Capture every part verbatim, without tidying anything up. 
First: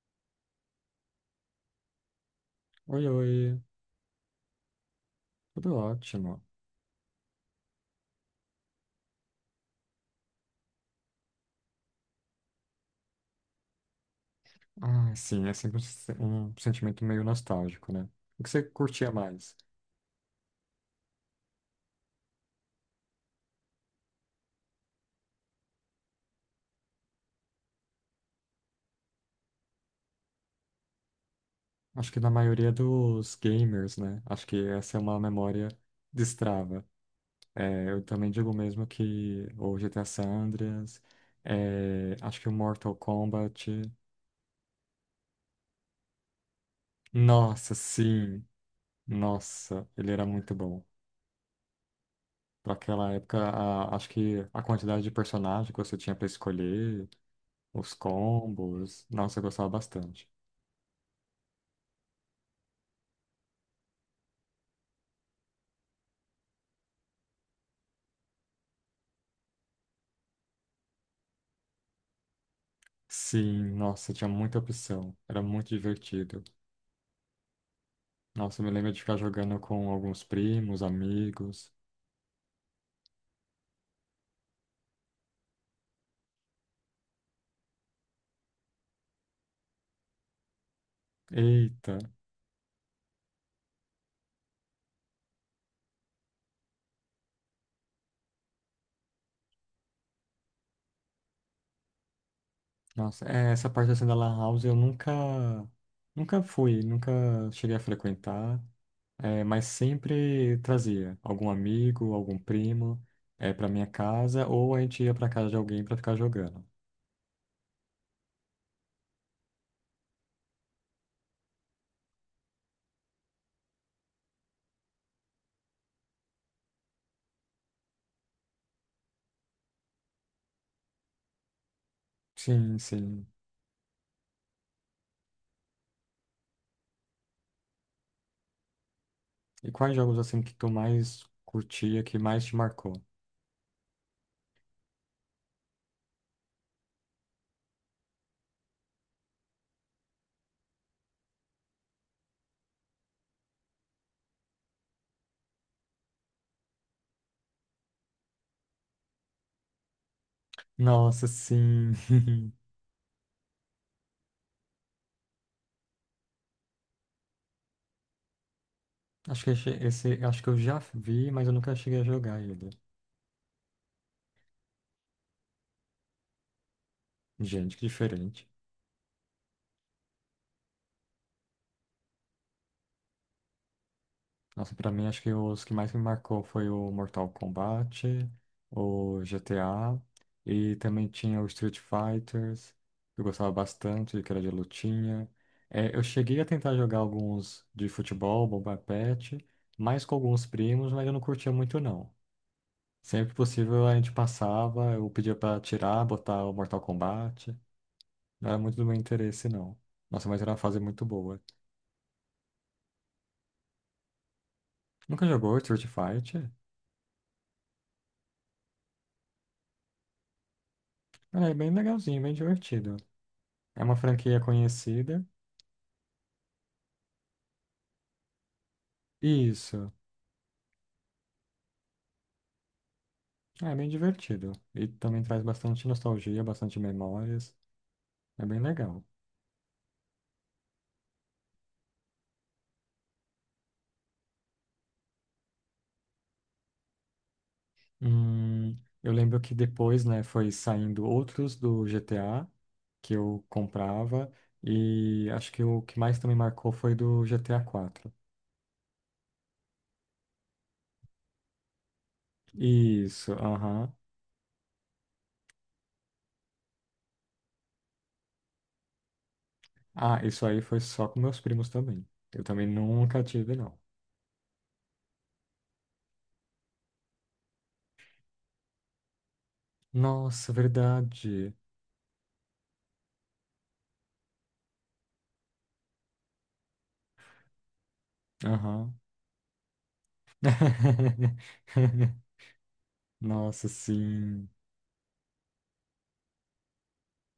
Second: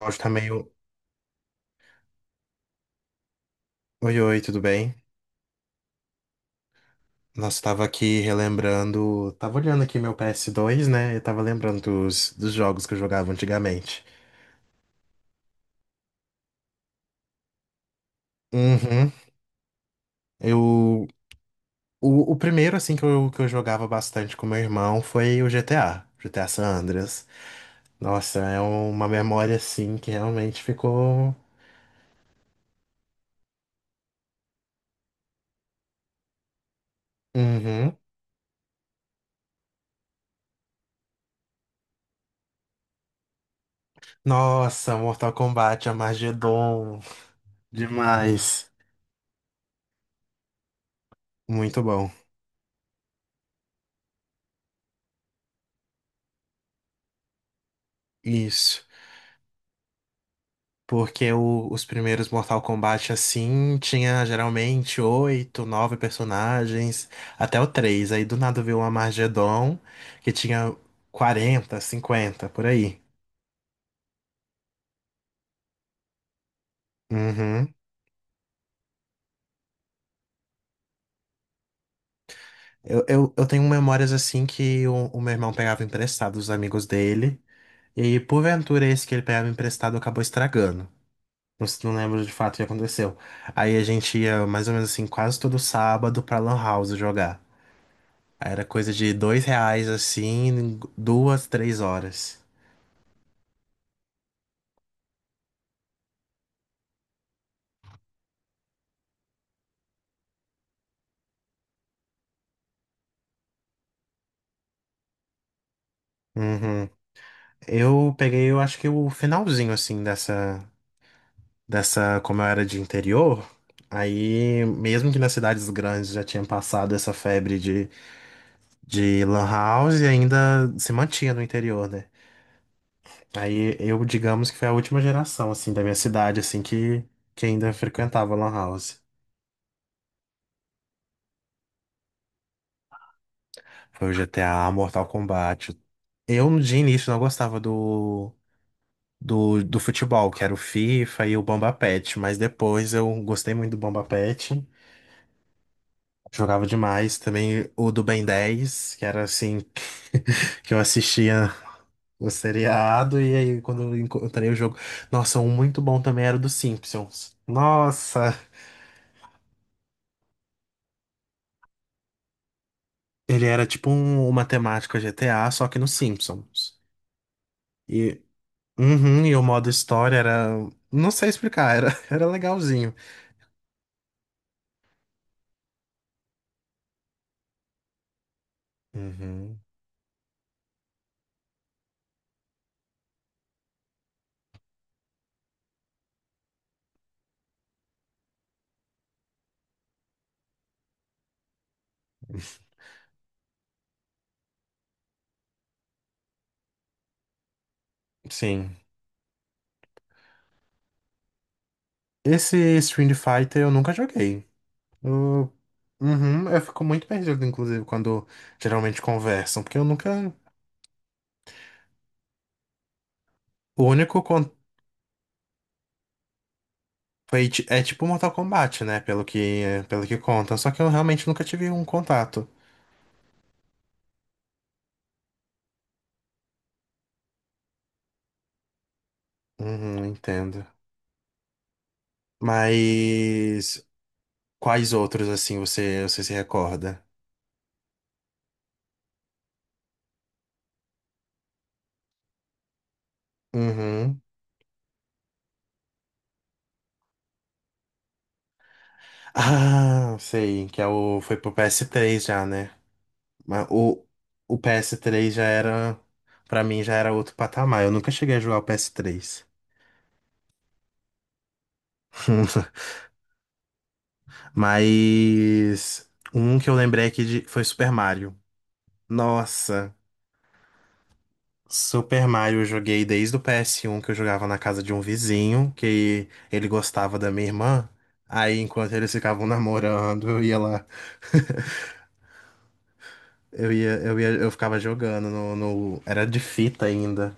O áudio tá meio. Oi, oi, Oi, oi, tudo bem? tudo ótimo. Nossa, tava aqui relembrando. Tava olhando aqui meu ps dois, né? Eu tava lembrando dos, dos jogos que eu jogava antigamente. Ah, sim, é sempre um se- um sentimento meio nostálgico, né? O que você curtia Uhum. mais? Eu. O, o primeiro, assim, que eu, que eu jogava bastante com meu irmão foi o G T A, G T A San Andreas. Nossa, é uma memória, assim, que realmente ficou. Acho que na maioria dos gamers, né? Acho que essa é uma memória destrava. É, Uhum. eu também digo mesmo que o G T A San Andreas, é, acho que o Mortal Kombat. Nossa, Mortal Kombat, Armageddon. Nossa, sim! Demais. Nossa, ele era muito bom. Muito bom. Para aquela época, a- acho que a quantidade de personagem que você tinha para escolher. Os Isso. combos. Nossa, eu gostava bastante. Porque o- os primeiros Mortal Kombat, assim, tinha geralmente oito, nove personagens, até o três. Aí do nada veio uma Armageddon, que tinha quarenta, cinquenta por aí. Sim, nossa, tinha muita opção. Era muito divertido. Uhum. Nossa, eu me lembro de ficar jogando com alguns primos, amigos. Eu, eu, eu tenho memórias, assim, que o, o meu irmão pegava emprestado dos amigos dele. E porventura esse que ele pegava emprestado acabou estragando. Não, s- não Eita, lembro de fato o que aconteceu. Aí a gente ia mais ou menos assim, quase todo sábado pra Lan House jogar. Era coisa de dois reais assim, em duas, três horas. nossa, é, essa parte assim da Lan House eu nunca, nunca fui, nunca cheguei a frequentar, é, mas sempre trazia algum amigo, algum primo, é, para minha casa ou a gente ia para casa de alguém para ficar jogando. Uhum. Eu peguei, eu acho que o finalzinho assim dessa, dessa, como eu era de interior. Aí, mesmo que nas cidades grandes já tinha passado essa febre de, de lan house, e ainda se mantinha no interior, né? Sim, sim. Aí eu, digamos que foi a última geração assim da minha cidade assim que, que ainda frequentava lan house. E quais jogos assim que tu mais curtia, que mais te marcou? Foi o G T a Mortal Kombat. Eu no dia início não gostava do do, do futebol, que era o FIFA e o Bomba Patch, mas depois eu gostei muito do Bomba Patch, jogava demais. Também o do Ben dez, que era assim, que eu Nossa, assistia sim. o seriado, e aí quando eu encontrei o jogo. Nossa, um muito bom também era o dos Simpsons. Nossa, Acho que esse, esse- acho que eu já vi, mas eu nunca cheguei a jogar ele. ele era tipo um- uma temática G T A, só que nos Simpsons. Gente, que E, diferente. uhum, e o modo história era. Não sei explicar, era, era legalzinho. Nossa, pra mim acho que os que mais me marcou foi o Mortal Kombat, o Uhum, G T A e também tinha o Street Fighters, que eu gostava bastante, que era de lutinha. É, eu cheguei a tentar jogar alguns de futebol, Bomba Patch, mais com alguns primos, mas eu não curtia muito não. Sempre que possível a gente passava, eu pedia pra tirar, botar o Mortal Kombat. Não era muito sim. do meu interesse, não. Nossa, mas era uma fase muito boa. Esse Street Fighter eu nunca joguei. Nunca Eu, jogou Street Fighter? uhum, eu fico muito perdido, inclusive, quando geralmente conversam, porque eu nunca. Ah, é bem legalzinho, bem divertido. É O uma único franquia contato conhecida. é tipo Mortal Kombat, né? Pelo que, Isso. pelo que conta. Só que eu realmente nunca tive um contato. Ah, é bem divertido. E também traz bastante nostalgia, bastante memórias. É bem legal. Uhum, entendo. Mas quais outros assim você, você se recorda? Hum, eu lembro que depois, né, foi saindo outros do G T A que eu Uhum. comprava. E acho que o que mais também marcou foi do G T A quatro. Ah, sei, que é o foi pro ps três, já, né? Isso, Mas aham. o, o P S três já era, pra mim, já era outro patamar. Eu nunca cheguei a jogar o P S três. Ah, isso aí foi só com meus primos também. Eu também nunca tive, não. Mas um que eu lembrei aqui de, foi Super Mario. Nossa, Nossa, verdade. Super Mario eu joguei desde o P S um, que eu jogava na casa de um vizinho, que ele gostava da minha irmã. Aí, enquanto Aham. eles ficavam namorando, eu ia lá. Nossa, Eu ia, eu ia, sim. eu ficava jogando no, no- Era de fita ainda.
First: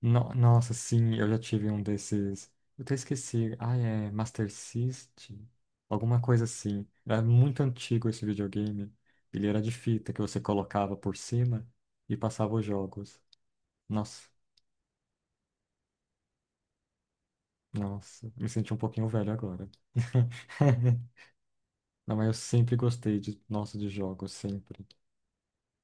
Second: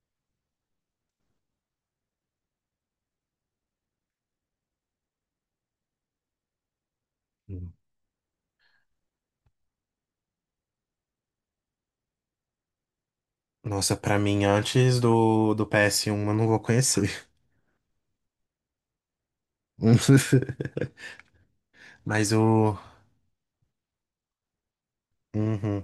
No- nossa, sim, eu já tive um desses. Eu até esqueci. Ah, é Master System? Alguma coisa assim. Era muito antigo esse videogame. Ele era de fita que você colocava por cima e passava os jogos. Nossa, pra Nossa, mim, antes do, do ps um eu não vou conhecer. nossa. Me senti um pouquinho velho agora. Não, mas eu Mas sempre o. gostei de, nossa, de jogos, sempre. Uhum.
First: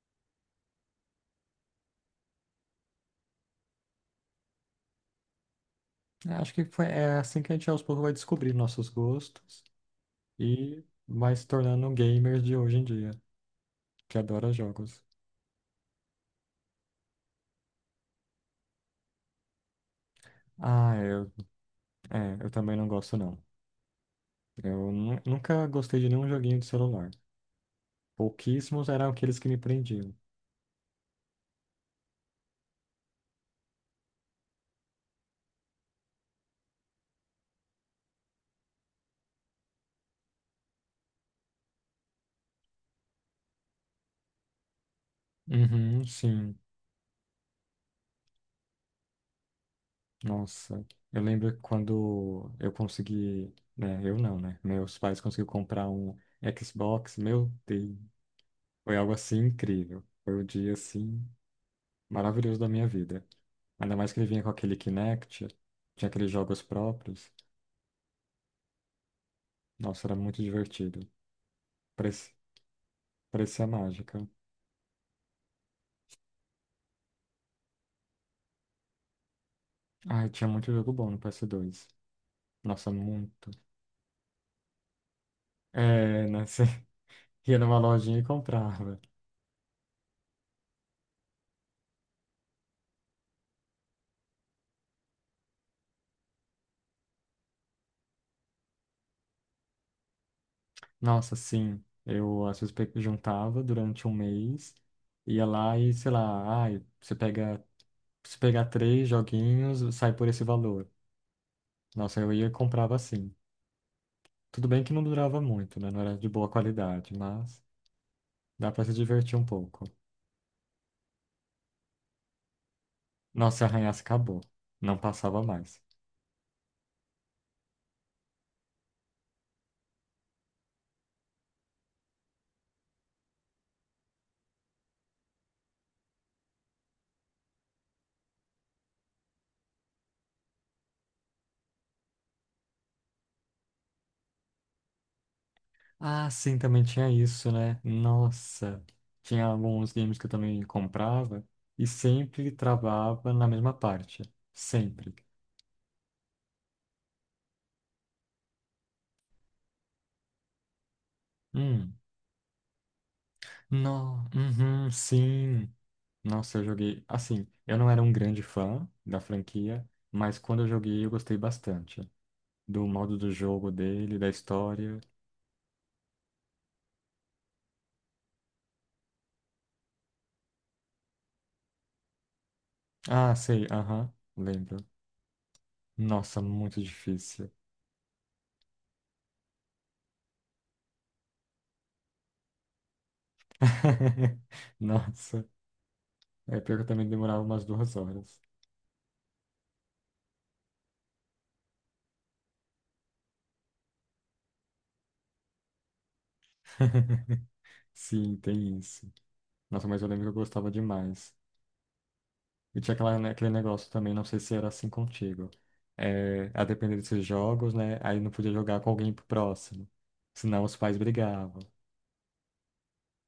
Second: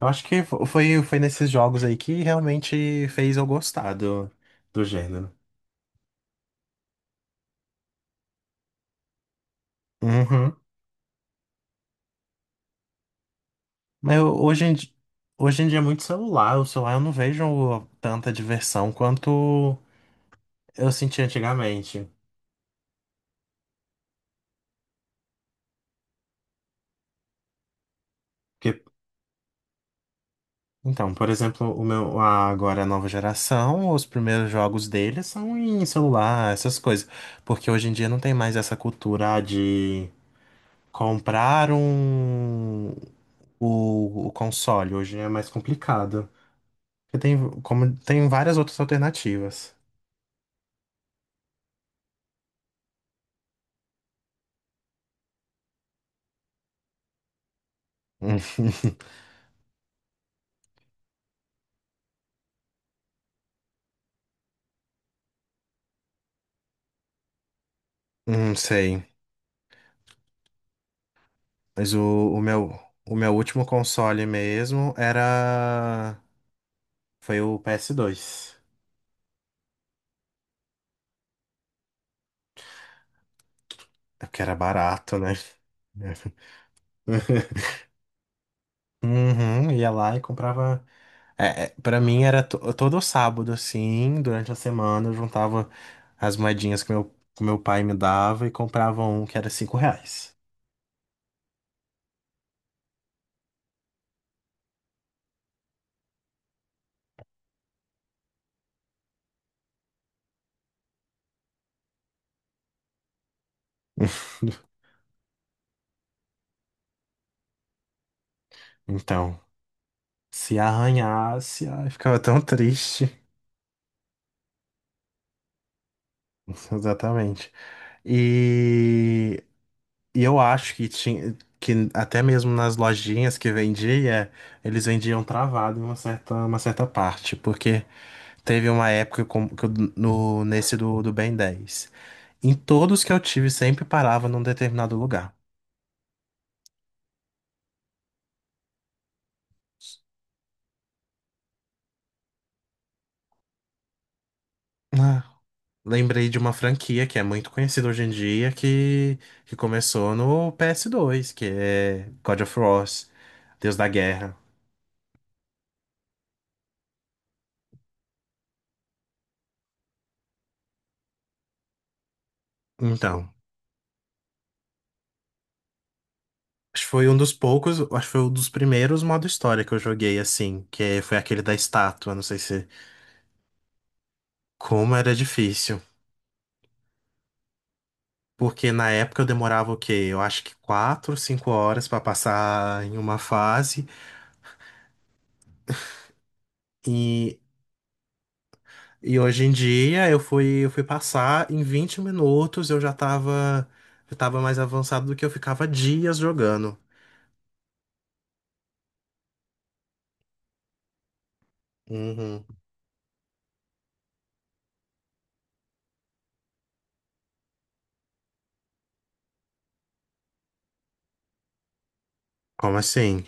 Eu acho que fo- foi, foi nesses jogos aí que realmente fez eu gostar do, do gênero. É, acho que foi, é assim que a gente aos poucos vai descobrir nossos gostos Uhum. e vai se tornando gamers de hoje em dia, Mas que eu- adora hoje em, di- jogos. Hoje em dia é muito celular. O celular eu não vejo tanta diversão quanto eu Ah, senti eu, antigamente. é, eu também não gosto, não. Eu nu- nunca gostei de nenhum joguinho de celular. Pouquíssimos eram aqueles que me prendiam. Então, por exemplo, o meu a- agora a nova geração, os primeiros jogos deles são em celular, essas coisas, porque hoje em dia não tem mais essa cultura ah, de comprar um o, o console, hoje é mais Uhum, complicado. sim. Porque tem como tem várias outras alternativas. Nossa, eu lembro quando eu consegui, né, eu não, né? Meus pais conseguiram comprar um Xbox, meu Deus. Hum, Foi algo assim incrível. Foi o dia assim maravilhoso da minha vida. Ainda mais que ele vinha com aquele Kinect, tinha aqueles jogos próprios. não sei, Nossa, era muito divertido. mas o, Parecia, o meu o meu último parecia console mágica. mesmo era foi o P S dois, Ai, tinha muito jogo bom no ps dois. Nossa, muito. porque era barato, né? É, né? Você ia numa lojinha e comprava. Uhum, ia lá e comprava. É, é, para mim era to- todo sábado, assim, durante a semana eu juntava as moedinhas que meu, que meu pai me dava e comprava um que era cinco reais. Nossa, sim. Eu às vezes pe- juntava durante um mês, ia lá e, sei lá, ai, você pega, se pegar três joguinhos, sai por esse valor. Nossa, eu ia e comprava assim. Tudo bem que não durava muito, né? Não era de boa qualidade, mas dá pra se divertir Então, um pouco. se arranhasse, ai, ficava tão triste. Nossa, e arranhaço acabou. Não passava mais. Exatamente. E, e eu acho que tinha que até mesmo nas lojinhas que vendia, eles vendiam travado em uma certa, uma certa parte, porque teve uma época com- que eu- no, nesse do, do Ben dez em todos que eu tive, sempre parava num determinado lugar. Ah, sim, também tinha isso, né? Nossa, tinha alguns games que eu também comprava e sempre travava na mesma parte. Sempre. Ah, lembrei de uma franquia que é muito conhecida hoje em dia, que, que começou no P S dois, que Hum, é God of War, Deus da não, Guerra. uhum, sim. Nossa, eu joguei. Assim, eu não era um grande fã da franquia, mas quando eu joguei eu gostei bastante do modo Então, do jogo dele, da história. acho que foi um dos poucos, acho que foi um dos primeiros modo história que eu joguei assim, que foi aquele da estátua, não sei se... Ah, sei, aham, lembro. Como era difícil. Nossa, muito difícil. Porque na época eu demorava o quê? Eu acho que quatro, cinco horas para passar em uma fase. Nossa, é pior que eu também E, demorava umas duas horas. e hoje em dia eu fui, eu fui passar em vinte minutos, eu já tava, eu tava mais avançado do que eu ficava dias jogando. Sim, tem isso. Nossa, mas eu lembro que eu gostava demais. Uhum. E tinha aquela, né, aquele negócio também, não sei se era assim contigo. É, a depender desses jogos, né? Aí não podia jogar com alguém pro próximo. Senão os pais brigavam. Como assim?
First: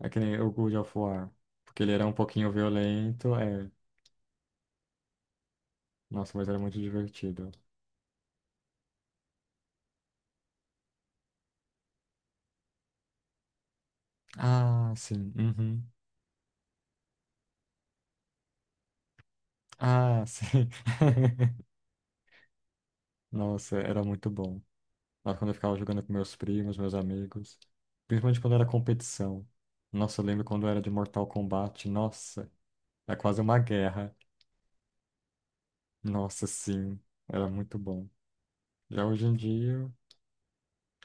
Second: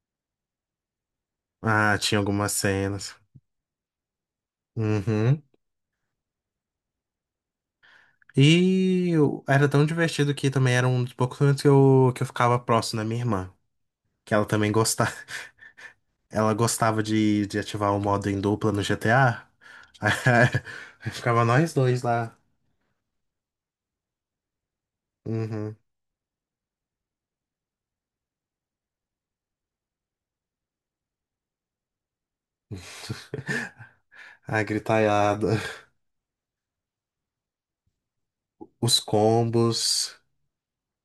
É que nem o God of War. Porque ele Ah, era um tinha pouquinho algumas cenas. violento, é. Uhum. Nossa, mas era muito divertido. E eu- era tão divertido que também era um dos poucos momentos que eu, que eu ficava próximo da minha irmã, que ela também Ah, gostava. sim. Uhum. Ela gostava de, de ativar o modo em dupla no G T A. Ah, sim. Aí ficava nós dois lá. Nossa, era muito bom. Mas quando eu ficava Uhum. jogando com meus primos, meus amigos. Principalmente quando era competição. Nossa, eu lembro quando era de Mortal Kombat. Nossa, é quase uma guerra. A gritaiada. Nossa, sim. Era muito bom. Os Já hoje em dia. combos.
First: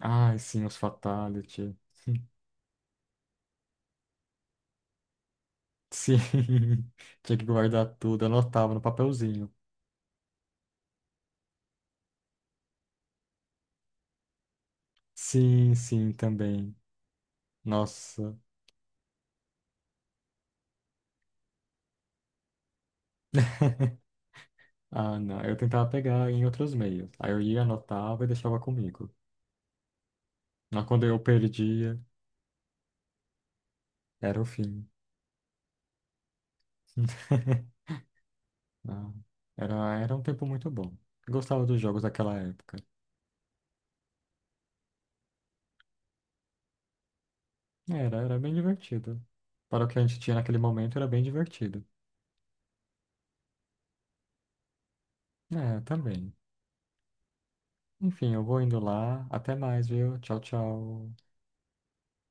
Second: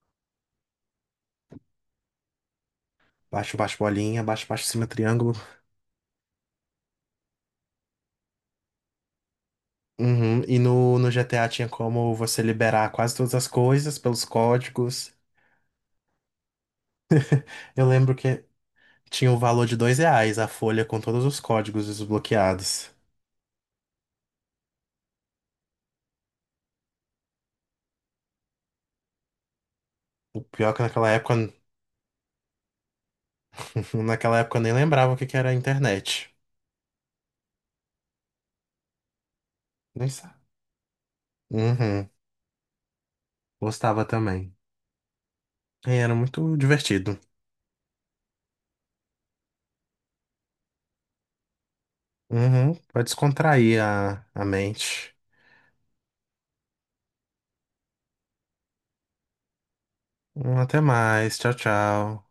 Ai, sim, os Fatality. Baixo, baixo, bolinha. Baixo, baixo, cima, triângulo. Sim. Tinha que guardar tudo. Anotava no papelzinho. Uhum. E no, no G T A tinha como você liberar quase todas as coisas pelos códigos. Sim, sim, também. Eu lembro Nossa. que tinha o valor de dois reais a folha com todos os códigos desbloqueados. Ah, não. Eu tentava pegar em outros meios. Aí eu ia, anotava e deixava comigo. O pior é que Mas quando naquela eu época, perdia, naquela era o época eu nem fim. lembrava o que que era a internet. Ah, era, Nem era um sabe. tempo muito bom. Gostava dos jogos Uhum. daquela época. Gostava também. E era muito divertido. Era, era bem divertido. Para o que a gente tinha naquele momento, era bem divertido. Uhum, pra descontrair a, a mente. É, também. Enfim, eu vou indo lá. Até mais, viu? Tchau, Hum, Até tchau. mais. Tchau, tchau.